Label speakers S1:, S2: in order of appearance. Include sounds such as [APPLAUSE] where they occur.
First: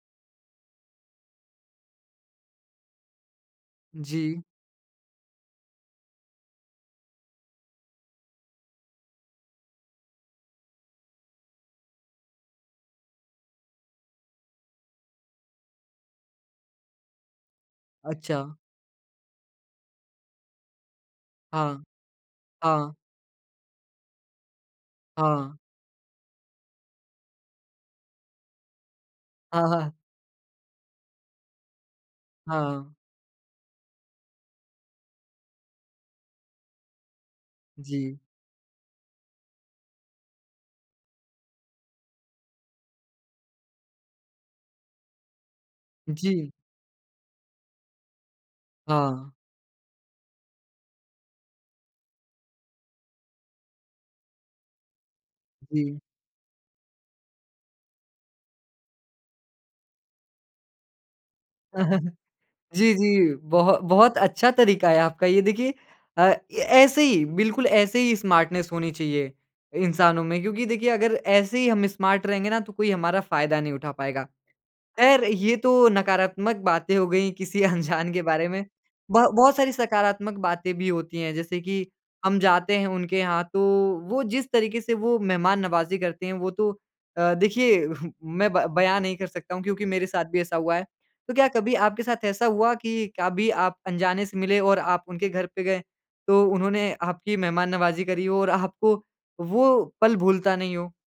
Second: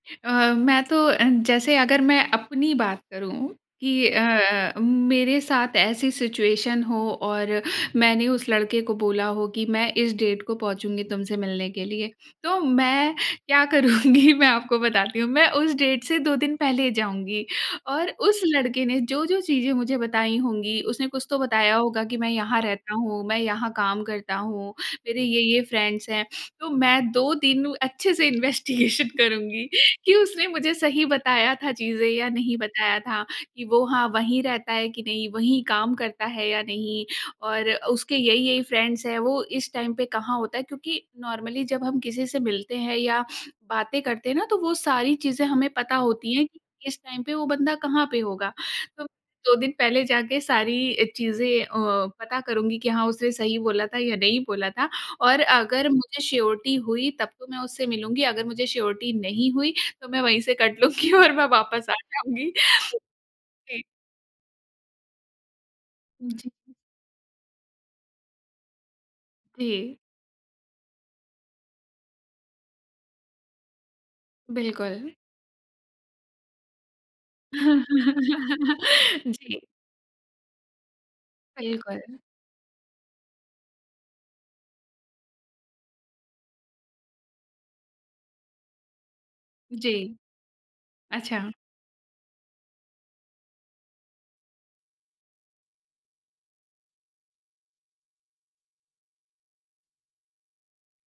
S1: अ, मैं तो अ, जैसे अगर मैं अपनी बात करूँ कि
S2: जी।
S1: अ, मेरे साथ ऐसी सिचुएशन हो और मैंने उस लड़के को बोला हो कि, "मैं इस डेट को पहुँचूँगी तुमसे मिलने के लिए।" तो मैं क्या करूँगी, मैं आपको बताती हूँ। मैं उस डेट से 2 दिन पहले जाऊँगी, और
S2: अच्छा।
S1: उस लड़के ने जो-जो चीज़ें मुझे बताई होंगी, उसने कुछ तो बताया
S2: हाँ।
S1: होगा कि, "मैं यहाँ रहता
S2: हाँ।
S1: हूँ, मैं यहाँ काम करता हूँ, मेरे
S2: हाँ।
S1: ये-ये फ्रेंड्स हैं।" तो मैं 2 दिन अच्छे से इन्वेस्टिगेशन करुँगी
S2: हाँ, हाँ।
S1: कि उसने मुझे सही बताया था चीज़ें या नहीं
S2: हाँ।
S1: बताया था, कि वो हाँ, वहीं रहता है कि नहीं, वहीं काम करता है या नहीं और उसके
S2: जी।
S1: यही-यही फ्रेंड्स हैं? वो इस टाइम पे कहाँ होता है? क्योंकि, नॉर्मली जब हम किसी से मिलते हैं या बातें करते हैं ना, तो वो सारी चीज़ें हमें पता होती हैं
S2: जी।
S1: कि इस टाइम पे वो बंदा कहाँ पे होगा। तो
S2: हाँ।
S1: 2 दिन पहले जाके सारी अ, चीज़ें अ, पता करुँगी कि, "हाँ, उसने सही बोला था या नहीं बोला था?" और अगर
S2: जी।
S1: मुझे श्योरिटी हुई तब तो मैं उससे मिलूँगी, अगर मुझे श्योरिटी नहीं हुई, तो मैं वहीं से कट लूँगी और मैं वापस आ
S2: [CHUCKLES]
S1: जाऊँगी।
S2: जी, जी, बहु
S1: जी।
S2: बहुत अच्छा तरीक़ा है आपका। ये देखिए अ, ऐ
S1: जी।
S2: ऐसे ही, बिल्कुल ऐसे ही स्मार्टनेस होनी चाहिए,
S1: जी।
S2: इंसानों में, क्योंकि देखिए, अगर ऐसे ही हम स्मार्ट रहेंगे ना, तो कोई हमारा फ़ायदा नहीं उठा पाएगा।
S1: बिल्कुल।
S2: ख़ैर, ये तो नकारात्मक बातें हो गईं किसी अनजान के बारे में।
S1: [GIGGLES]
S2: बह बहुत
S1: जी।
S2: सारी सकारात्मक बातें भी होती हैं, जैसे कि
S1: बिल्कुल।
S2: हम जाते हैं, उनके यहाँ तो, वो जिस तरीक़े से वो मेहमान-नवाज़ी करते हैं, वो तो अ, देखिए [CHUCKLES] मैं ब बयान नहीं कर सकता हूँ क्योंकि मेरे
S1: जी।
S2: साथ भी ऐसा हुआ है। तो क्या
S1: अच्छा।
S2: कभी आपके साथ ऐसा हुआ कि कभी आप अनजाने से मिले और आप उनके घर पे गए, तो उन्होंने आपकी मेहमान-नवाज़ी करी हो और आपको वो पल भूलता नहीं हो?